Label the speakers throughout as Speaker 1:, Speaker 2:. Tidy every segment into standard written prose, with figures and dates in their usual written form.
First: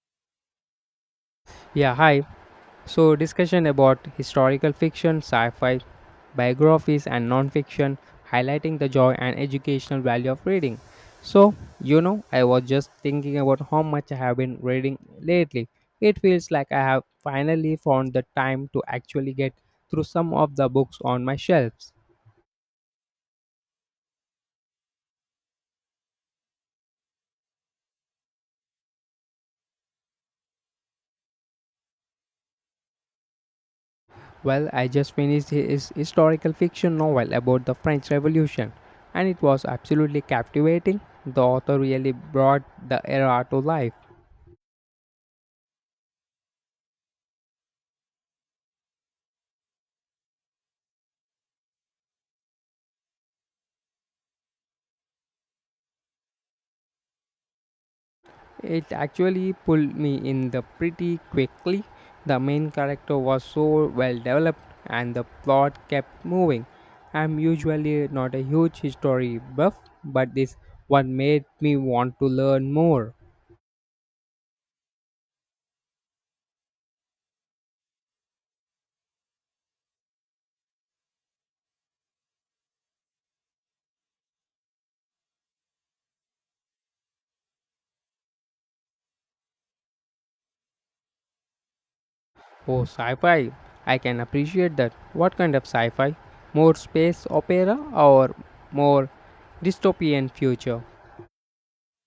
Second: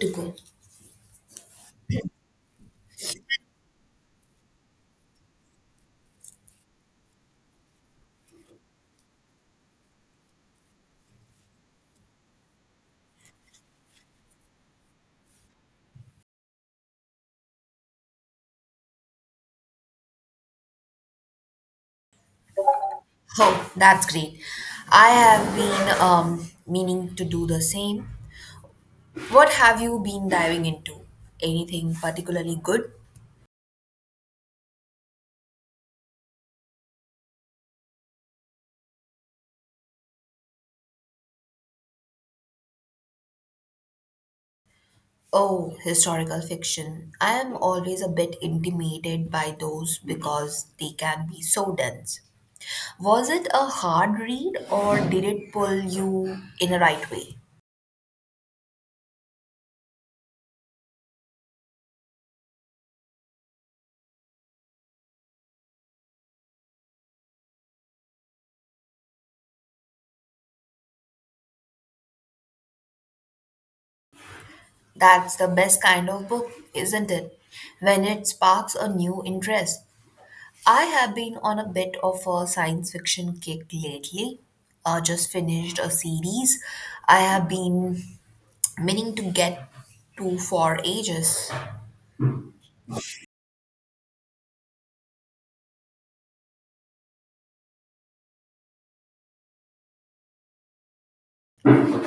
Speaker 1: To go.
Speaker 2: Yeah, hi. So, discussion about historical fiction, sci fi, biographies, and non fiction, highlighting the joy and educational value of reading. So, I was just thinking about how much I have been reading lately. It feels like I have finally found the time to actually get through some of the books on my shelves.
Speaker 1: Oh, that's great. I have been meaning to do the same. What have you been diving into? Anything particularly good?
Speaker 2: Well, I just finished his historical fiction novel about the French Revolution, and it was absolutely captivating. The author really brought the era to life.
Speaker 1: Oh, historical fiction. I am always a bit intimidated by those because they can be so dense. Was it a hard read or did it pull you in a right way?
Speaker 2: It actually pulled me in the pretty quickly. The main character was so well developed, and the plot kept moving. I'm usually not a huge history buff, but this one made me want to learn more.
Speaker 1: That's the best kind of book, isn't it? When it sparks a new interest. I have been on a bit of a science fiction kick lately. Just finished a series I have been meaning to get to for ages.
Speaker 2: Oh, sci fi. I can appreciate that. What kind of sci fi? More space opera or more dystopian future?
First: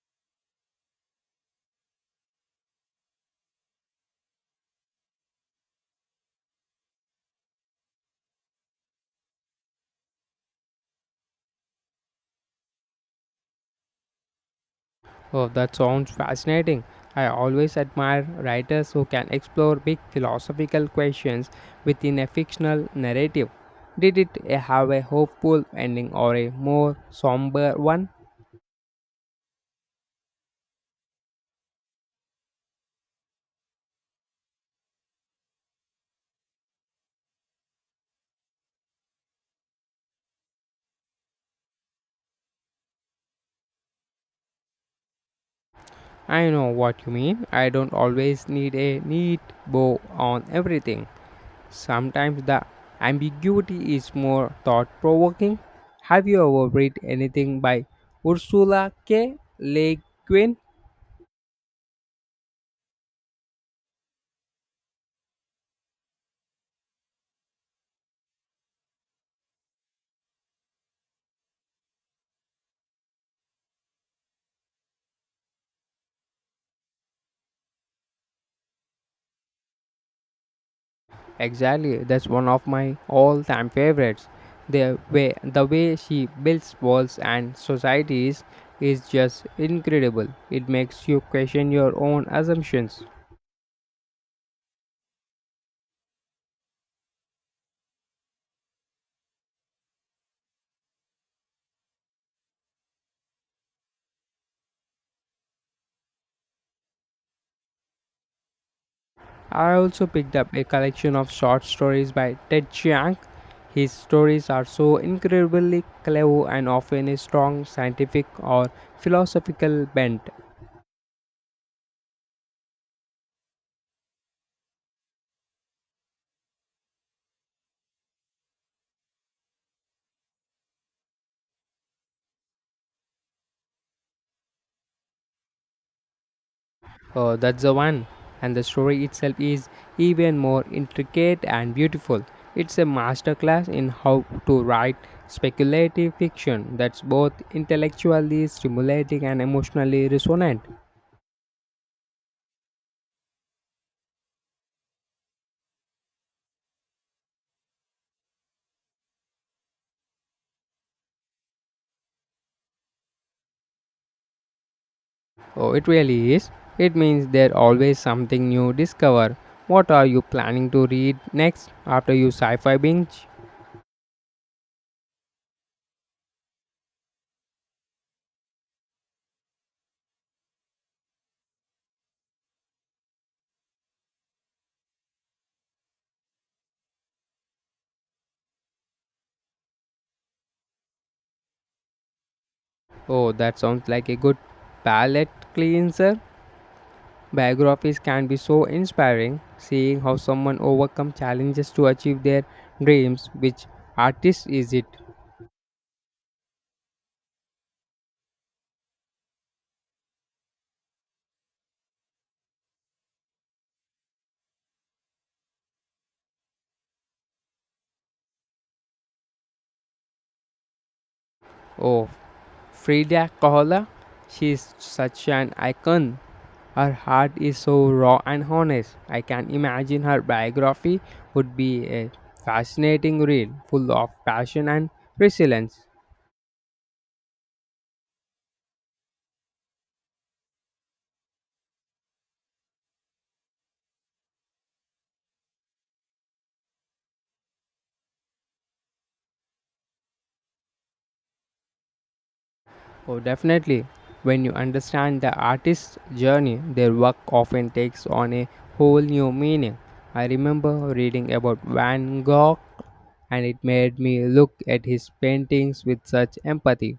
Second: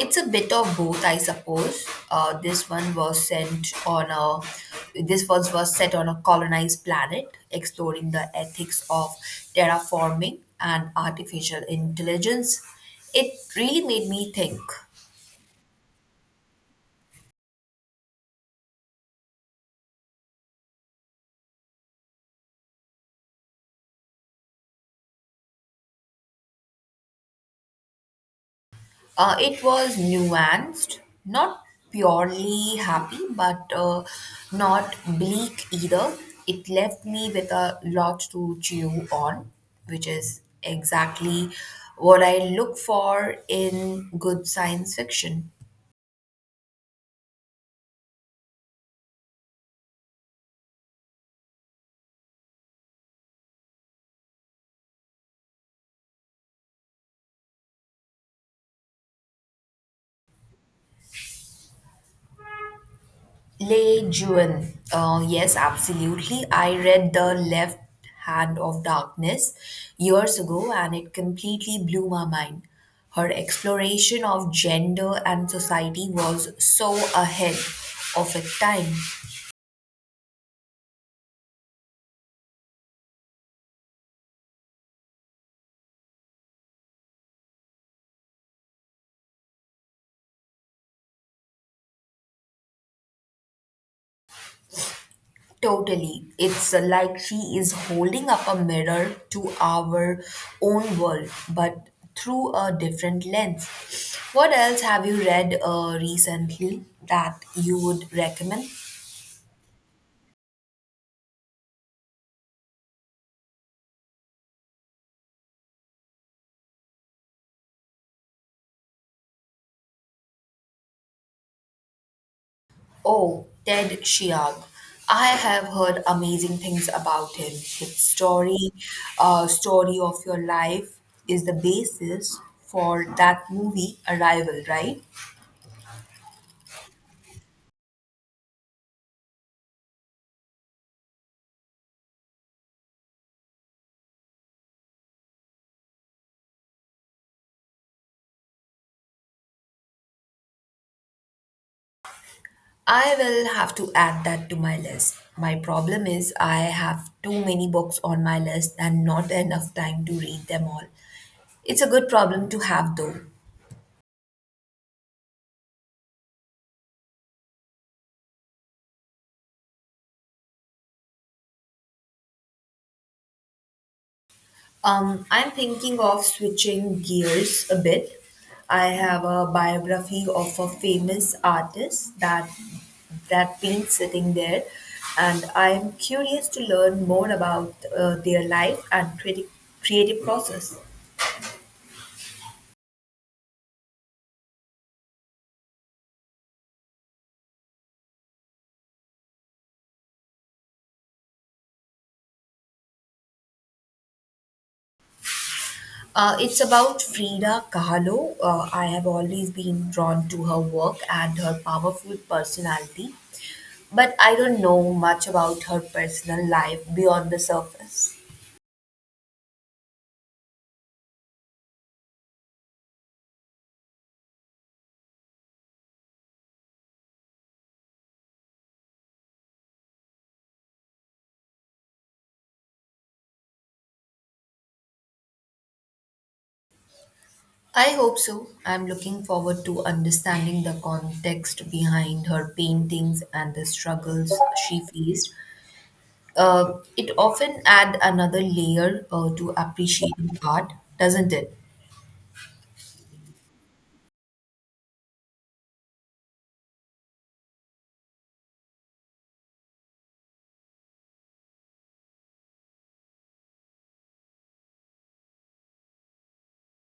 Speaker 1: It's a bit of both, I suppose. Uh, this one was sent on a this was set on a colonized planet, exploring the ethics of terraforming and artificial intelligence. It really made me think.
Speaker 2: Oh, that sounds fascinating. I always admire writers who can explore big philosophical questions within a fictional narrative. Did it have a hopeful ending or a more somber one?
Speaker 1: It was nuanced, not purely happy, but not bleak either. It left me with a lot to chew on, which is exactly what I look for in good science fiction.
Speaker 2: I know what you mean. I don't always need a neat bow on everything. Sometimes the ambiguity is more thought provoking. Have you ever read anything by Ursula K. Le Guin?
Speaker 1: Lei Jun. Yes, absolutely. I read The Left Hand of Darkness years ago and it completely blew my mind. Her exploration of gender and society was so ahead of its time.
Speaker 2: Exactly, that's one of my all time favorites. The way she builds walls and societies is just incredible. It makes you question your own assumptions.
Speaker 1: Totally. It's like she is holding up a mirror to our own world, but through a different lens. What else have you read recently that you would recommend?
Speaker 2: I also picked up a collection of short stories by Ted Chiang. His stories are so incredibly clever and often a strong scientific or philosophical bent.
Speaker 1: Oh, Ted Chiang. I have heard amazing things about him. His story, story of your life is the basis for that movie Arrival, right?
Speaker 2: Oh, that's the one. And the story itself is even more intricate and beautiful. It's a masterclass in how to write speculative fiction that's both intellectually stimulating and emotionally resonant.
Speaker 1: I will have to add that to my list. My problem is I have too many books on my list and not enough time to read them all. It's a good problem to have though.
Speaker 2: Oh, it really is. It means there's always something new discover. What are you planning to read next after you sci-fi binge?
Speaker 1: I'm thinking of switching gears a bit. I have a biography of a famous artist that been sitting there, and I'm curious to learn more about their life and creative process.
Speaker 2: Oh, that sounds like a good palate cleanser. Biographies can be so inspiring, seeing how someone overcome challenges to achieve their dreams. Which artist is it?
Speaker 1: It's about Frida Kahlo. I have always been drawn to her work and her powerful personality, but I don't know much about her personal life beyond the surface.
Speaker 2: Oh, Frida Kahlo, she's such an icon. Her heart is so raw and honest. I can imagine her biography would be a fascinating read, full of passion and resilience.
Speaker 1: I hope so. I'm looking forward to understanding the context behind her paintings and the struggles she faced. It often adds another layer to appreciating art, doesn't it?
Speaker 2: Oh, definitely. When you understand the artist's journey, their work often takes on a whole new meaning. I remember reading about Van Gogh, and it made me look at his paintings with such empathy.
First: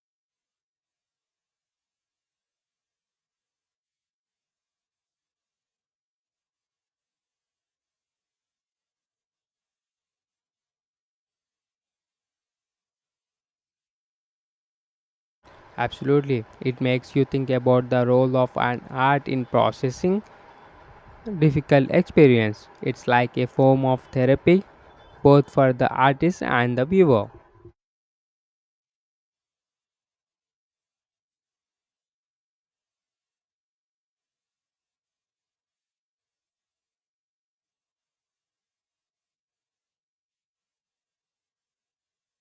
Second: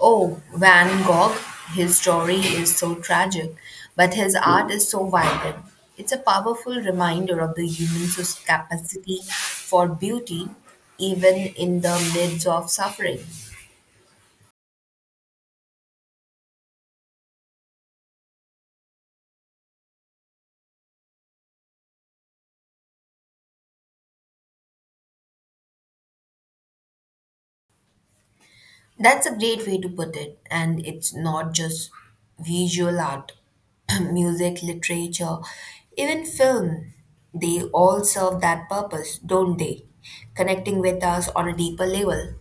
Speaker 1: Oh, Van Gogh, his story is so tragic, but his art is so vibrant. It's a powerful reminder of the human capacity for beauty, even in the midst of suffering.
Speaker 2: Absolutely. It makes you think about the role of an art in processing difficult experience. It's like a form of therapy both for the artist and the viewer.
Speaker 1: That's a great way to put it. And it's not just visual art, music, literature, even film. They all serve that purpose, don't they? Connecting with us on a deeper level.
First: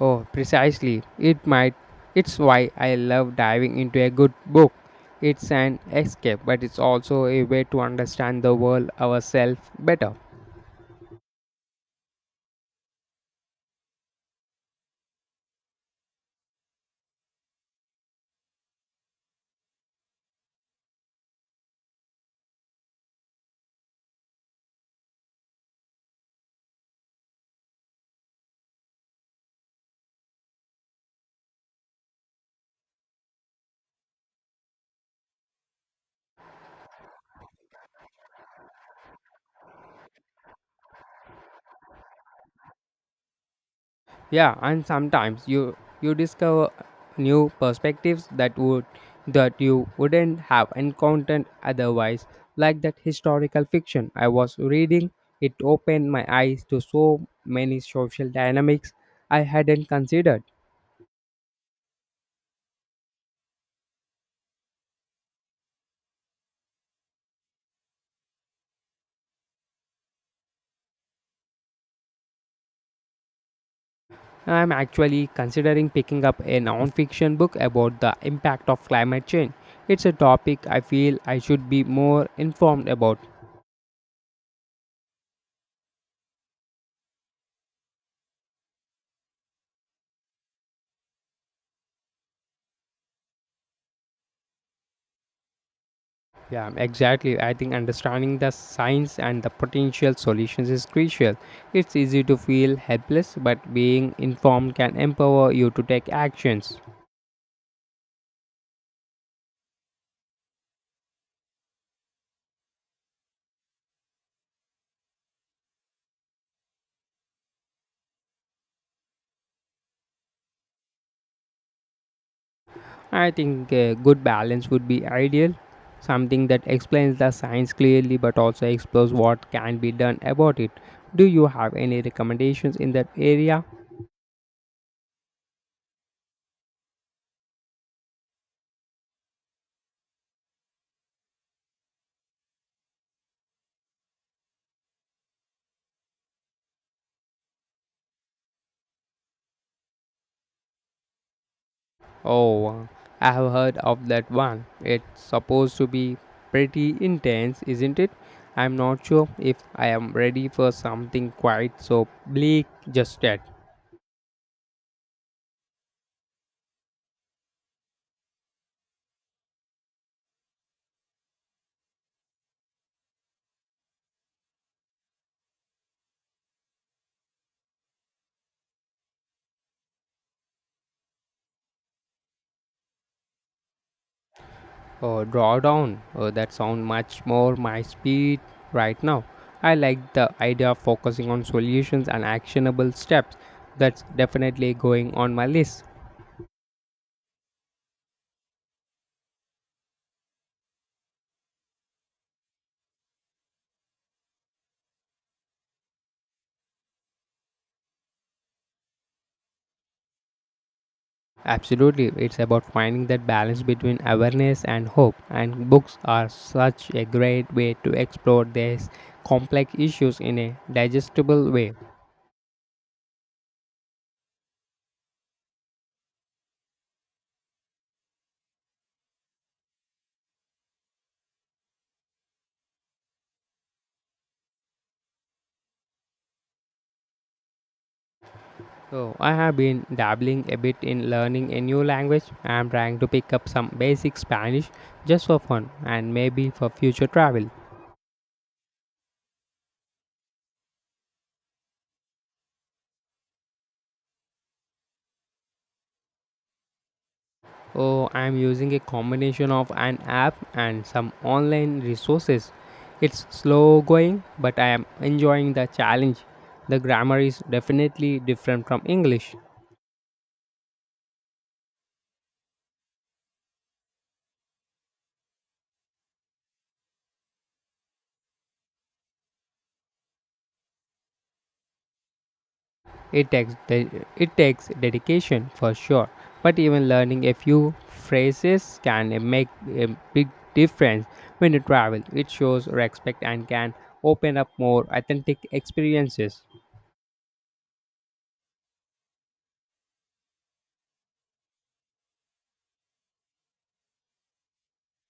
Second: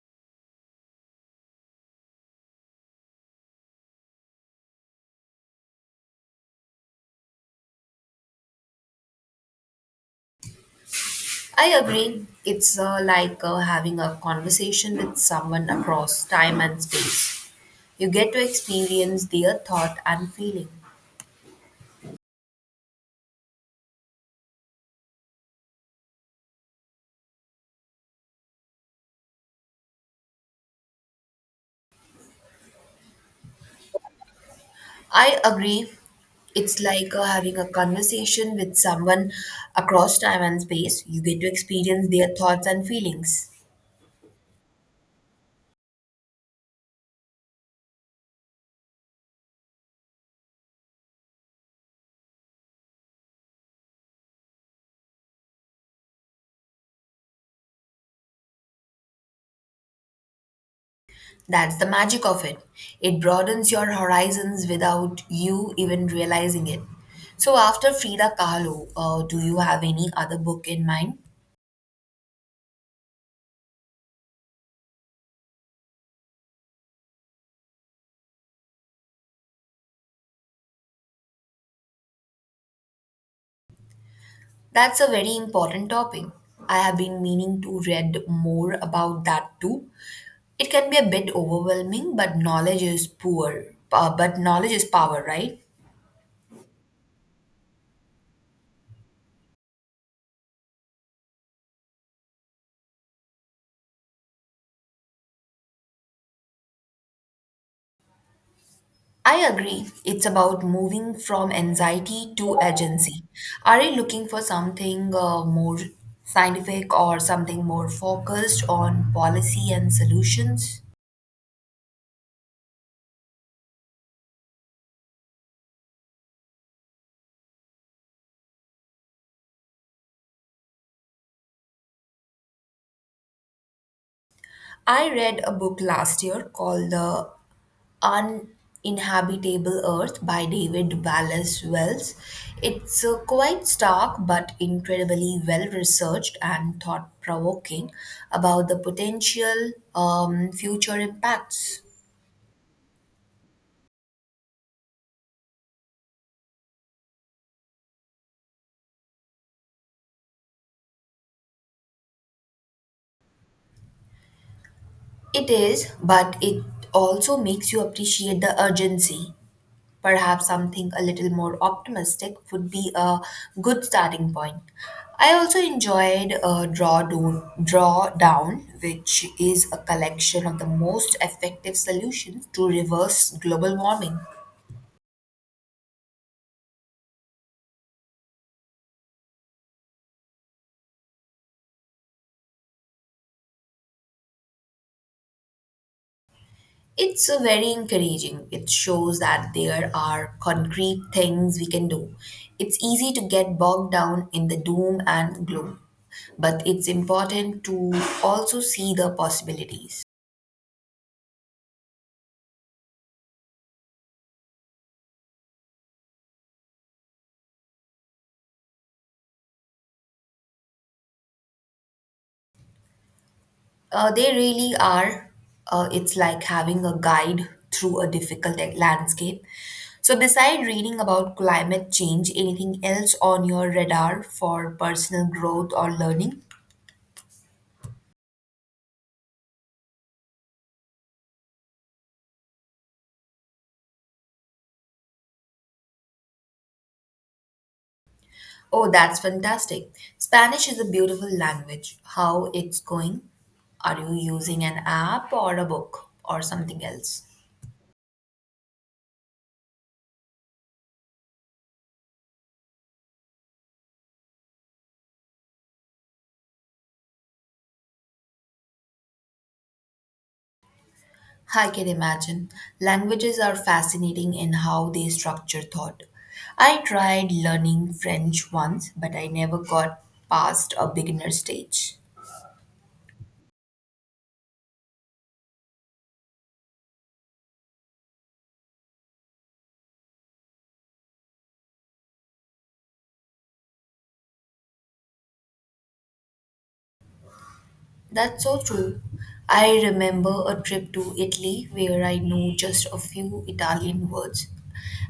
Speaker 2: Oh, precisely. It's why I love diving into a good book. It's an escape, but it's also a way to understand the world ourselves better.
Speaker 1: I agree. It's like having a conversation with someone across time and space. You get to experience their thought and feeling. I agree. It's like having a conversation with someone across time and space. You get to experience their thoughts and feelings.
Speaker 2: Yeah, and sometimes you discover new perspectives that you wouldn't have encountered otherwise, like that historical fiction I was reading. It opened my eyes to so many social dynamics I hadn't considered.
Speaker 1: That's the magic of it. It broadens your horizons without you even realizing it. So, after Frida Kahlo, do you have any other book in mind?
Speaker 2: I'm actually considering picking up a non-fiction book about the impact of climate change. It's a topic I feel I should be more informed about.
Speaker 1: That's a very important topic. I have been meaning to read more about that too. It can be a bit overwhelming, but knowledge is poor. But knowledge is power, right?
Speaker 2: Yeah, exactly. I think understanding the signs and the potential solutions is crucial. It's easy to feel helpless, but being informed can empower you to take actions.
Speaker 1: I agree. It's about moving from anxiety to agency. Are you looking for something more scientific or something more focused on policy and solutions?
Speaker 2: I think a good balance would be ideal, something that explains the signs clearly but also explores what can be done about it. Do you have any recommendations in that area?
Speaker 1: I read a book last year called The Uninhabitable Earth by David Wallace Wells. It's quite stark but incredibly well researched and thought provoking about the potential future impacts.
Speaker 2: Oh, I have heard of that one. It's supposed to be pretty intense, isn't it? I'm not sure if I am ready for something quite so bleak just yet.
Speaker 1: It is, but it also makes you appreciate the urgency. Perhaps something a little more optimistic would be a good starting point. I also enjoyed Draw Down, which is a collection of the most effective solutions to reverse global warming.
Speaker 2: Oh, drawdown. Oh, that sounds much more my speed right now. I like the idea of focusing on solutions and actionable steps. That's definitely going on my list.
Speaker 1: It's very encouraging. It shows that there are concrete things we can do. It's easy to get bogged down in the doom and gloom, but it's important to also see the possibilities.
Speaker 2: Absolutely, it's about finding that balance between awareness and hope, and books are such a great way to explore these complex issues in a digestible way.
Speaker 1: They really are. It's like having a guide through a landscape. So, beside reading about climate change, anything else on your radar for personal growth or learning?
Speaker 2: So, I have been dabbling a bit in learning a new language. I am trying to pick up some basic Spanish just for fun and maybe for future travel.
Speaker 1: Oh, that's fantastic. Spanish is a beautiful language. How it's going? Are you using an app or a book or something else?
Speaker 2: Oh, I'm using a combination of an app and some online resources. It's slow going, but I am enjoying the challenge. The grammar is definitely different from English.
Speaker 1: I can imagine. Languages are fascinating in how they structure thought. I tried learning French once, but I never got past a beginner stage.
Speaker 2: It takes de- it takes dedication for sure, but even learning a few phrases can make a big difference when you travel. It shows respect and can open up more authentic experiences.
Speaker 1: That's so true. I remember a trip to Italy where I knew just a few Italian words,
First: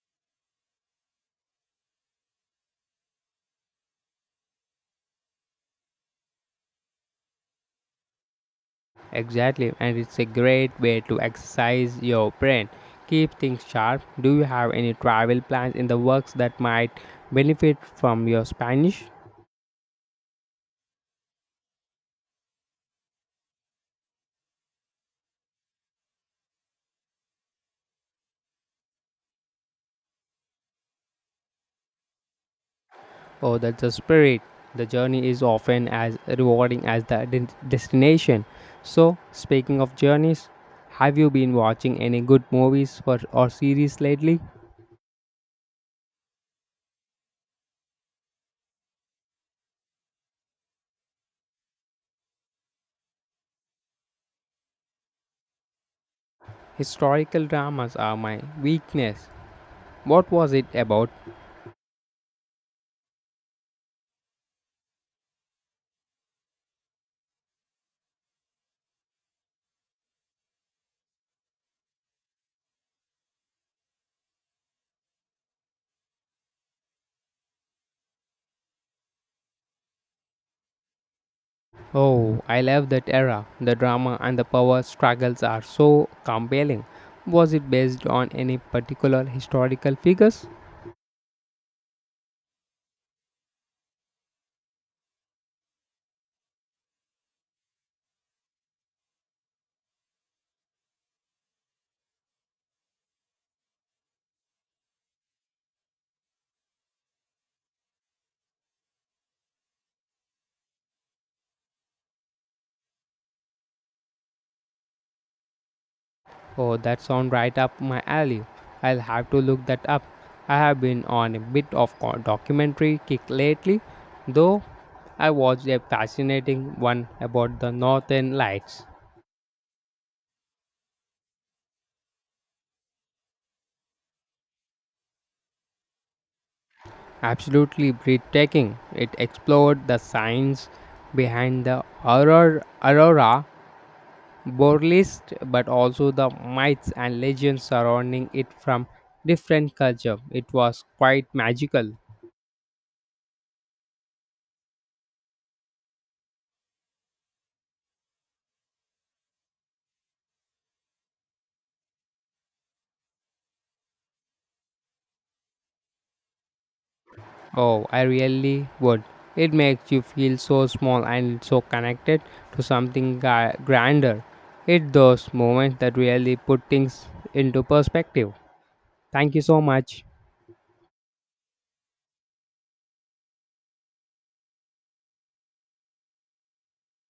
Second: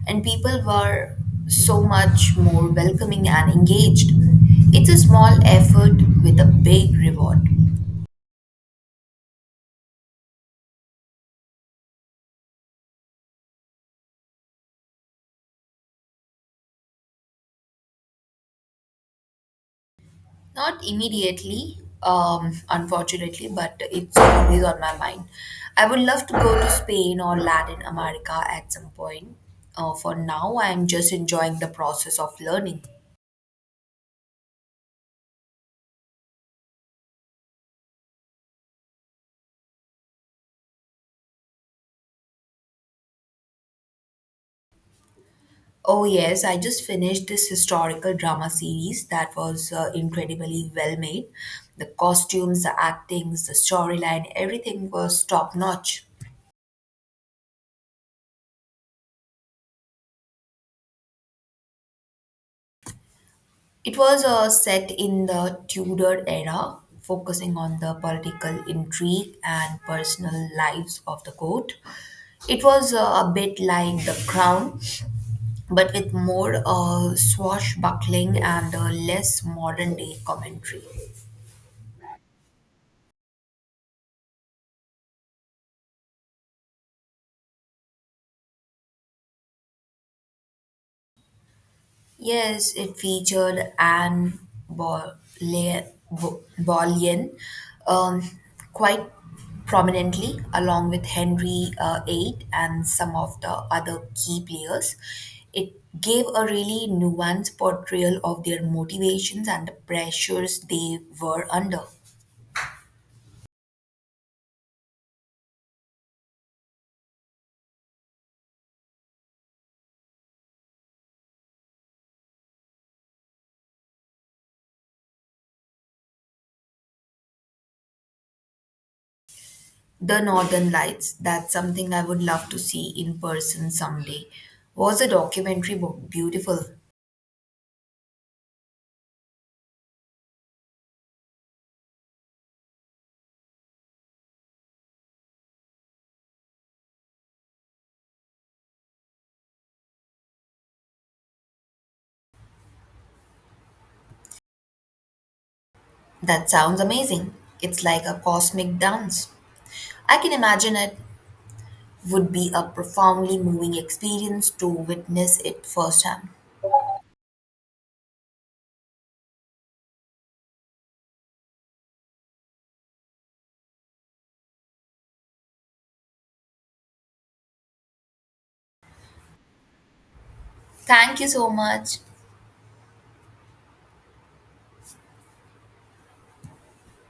Speaker 1: and people were so much more welcoming and engaged. It's a small effort with a big reward.
Speaker 2: Exactly, and it's a great way to exercise your brain. Keep things sharp. Do you have any travel plans in the works that might benefit from your Spanish?
Speaker 1: Not immediately, unfortunately, but it's always on my mind. I would love to go to Spain or Latin America at some point. For now, I'm just enjoying the process of learning.
Speaker 2: Oh, that's the spirit. The journey is often as rewarding as the destination. So, speaking of journeys, have you been watching any good movies or series lately?
Speaker 1: Oh, yes, I just finished this historical drama series that was incredibly well made. The costumes, the actings, the storyline, everything was top notch.
Speaker 2: Historical dramas are my weakness. What was it about?
Speaker 1: It was set in the Tudor era, focusing on the political intrigue and personal lives of the court. It was a bit like The Crown, but with more swashbuckling and less modern day commentary.
Speaker 2: Oh, I love that era. The drama and the power struggles are so compelling. Was it based on any particular historical figures?
Speaker 1: Yes, it featured Anne Boleyn, Boleyn um, quite prominently, along with Henry VIII and some of the other key players. It gave a really nuanced portrayal of their motivations and the pressures they were under.
Speaker 2: Oh, that sounds right up my alley. I'll have to look that up. I have been on a bit of documentary kick lately, though I watched a fascinating one about the Northern Lights.
Speaker 1: The Northern Lights, that's something I would love to see in person someday. Was the documentary beautiful?
Speaker 2: Absolutely breathtaking. It explored the science behind the aurora Burlesque, but also the myths and legends surrounding it from different culture. It was quite magical.
Speaker 1: That sounds amazing. It's like a cosmic dance. I can imagine it would be a profoundly moving experience to witness it firsthand.
Speaker 2: Oh, I really would. It makes you feel so small and so connected to something grander. It's those moments that really put things into perspective. Thank you so much.
Speaker 1: Thank you so much.